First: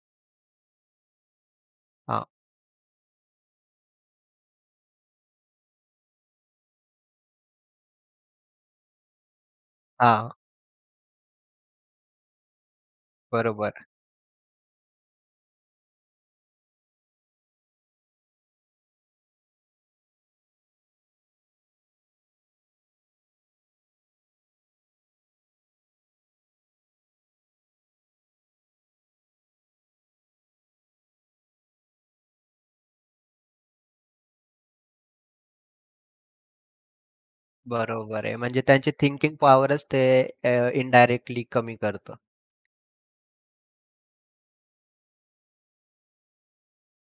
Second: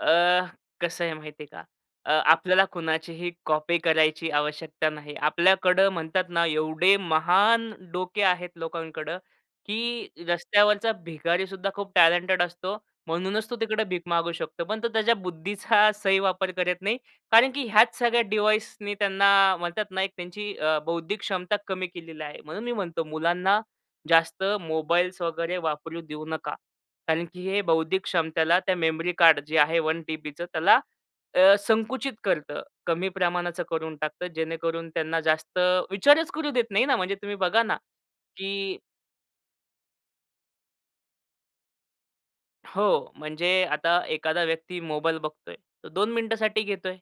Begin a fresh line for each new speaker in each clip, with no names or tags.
अ, कसं आहे माहिती आहे का? अ,
हां.
आपल्याला कुणाचीही कॉपी करायची आवश्यकता नाही. आपल्याकडं म्हणतात ना, एवढे महान डोके आहेत लोकांकडं, की
हा.
रस्त्यावरचा भिकारी सुद्धा खूप टॅलेंटेड असतो. म्हणूनच तो
बरोबर.
तिकडे भिक मागू शकतो. पण तो त्याच्या बुद्धीचा सही वापर करत नाही. कारण की ह्याच सगळ्या डिव्हाइसनी त्यांना म्हणतात नाही का, त्यांची अ, बौद्धिक क्षमता कमी केलेली आहे. म्हणून मी म्हणतो, मुलांना जास्त मोबाईल्स वगैरे वापरू देऊ नका. कारण की हे बौद्धिक क्षमतेला त्या मेमरी कार्ड जे आहे 1 टीबीचं त्याला अ, संकुचित करतं. कमी प्रमाणाचं करून टाकतं. जेणेकरून त्यांना जास्त विचारच करू देत नाही ना. म्हणजे तुम्ही बघा ना,
बरोबर आहे. म्हणजे
की
त्यांची थिंकिंग पॉवरच ते अ, इनडायरेक्टली कमी करतं.
हो. म्हणजे आता एखादा व्यक्ती मोबाईल बघतोय. 2 मिनिटांसाठी घेतोय.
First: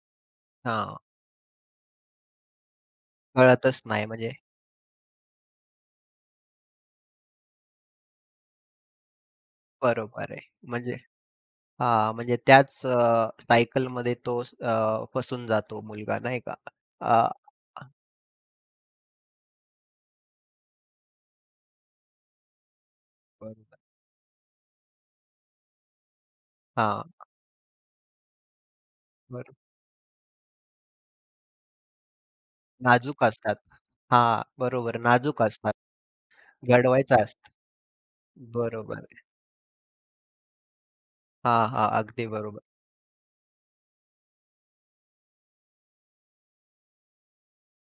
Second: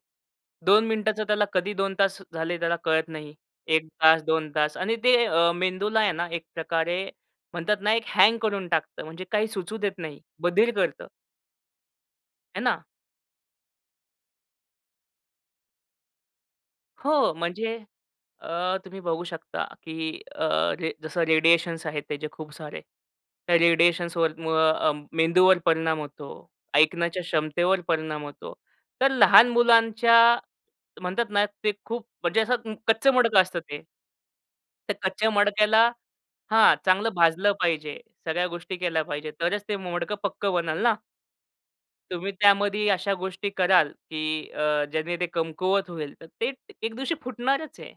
2
हां.
मिनिटांचं त्याला कधी 2 तास झाले, त्याला कळत नाही.
कळतच
1
नाही
तास,
म्हणजे
2 तास आणि ते मेंदूला आहे ना, एक प्रकारे म्हणतात ना, एक हँग करून टाकतं. म्हणजे काही सुचू देत नाही.
बरोबर आहे.
बधिर
म्हणजे
करतं.
अ, म्हणजे
है
त्याच
ना?
सायकलमध्ये तो अ, फसून जातो मुलगा नाही का? आ
हो. म्हणजे अ, तुम्ही बघू शकता, की अ, जसं रे रेडिएशन्स आहेत त्याचे खूप सारे
परदा.
रेडिएशन्सवर म मेंदूवर परिणाम होतो.
हां.
ऐकण्याच्या क्षमतेवर परिणाम होतो. तर लहान
बरं.
मुलांच्या म्हणतात ना, ते खूप म्हणजे असं कच्चं
नाजूक
मडकं
असतात.
असतं ते.
हां,
त्या
बरोबर
कच्च्या
नाजूक असतात.
मडक्याला हा चांगलं
घडवायचं
भाजलं
असतं.
पाहिजे. सगळ्या गोष्टी
बरोबर
केल्या
आहे.
पाहिजे. तरच ते मडकं पक्कं बनेल ना.
हां, हां, अगदी
तुम्ही
बरोबर.
त्यामध्ये अशा गोष्टी कराल, की अ, ज्यांनी ते कमकुवत होईल, तर ते एक दिवशी फुटणारच आहे.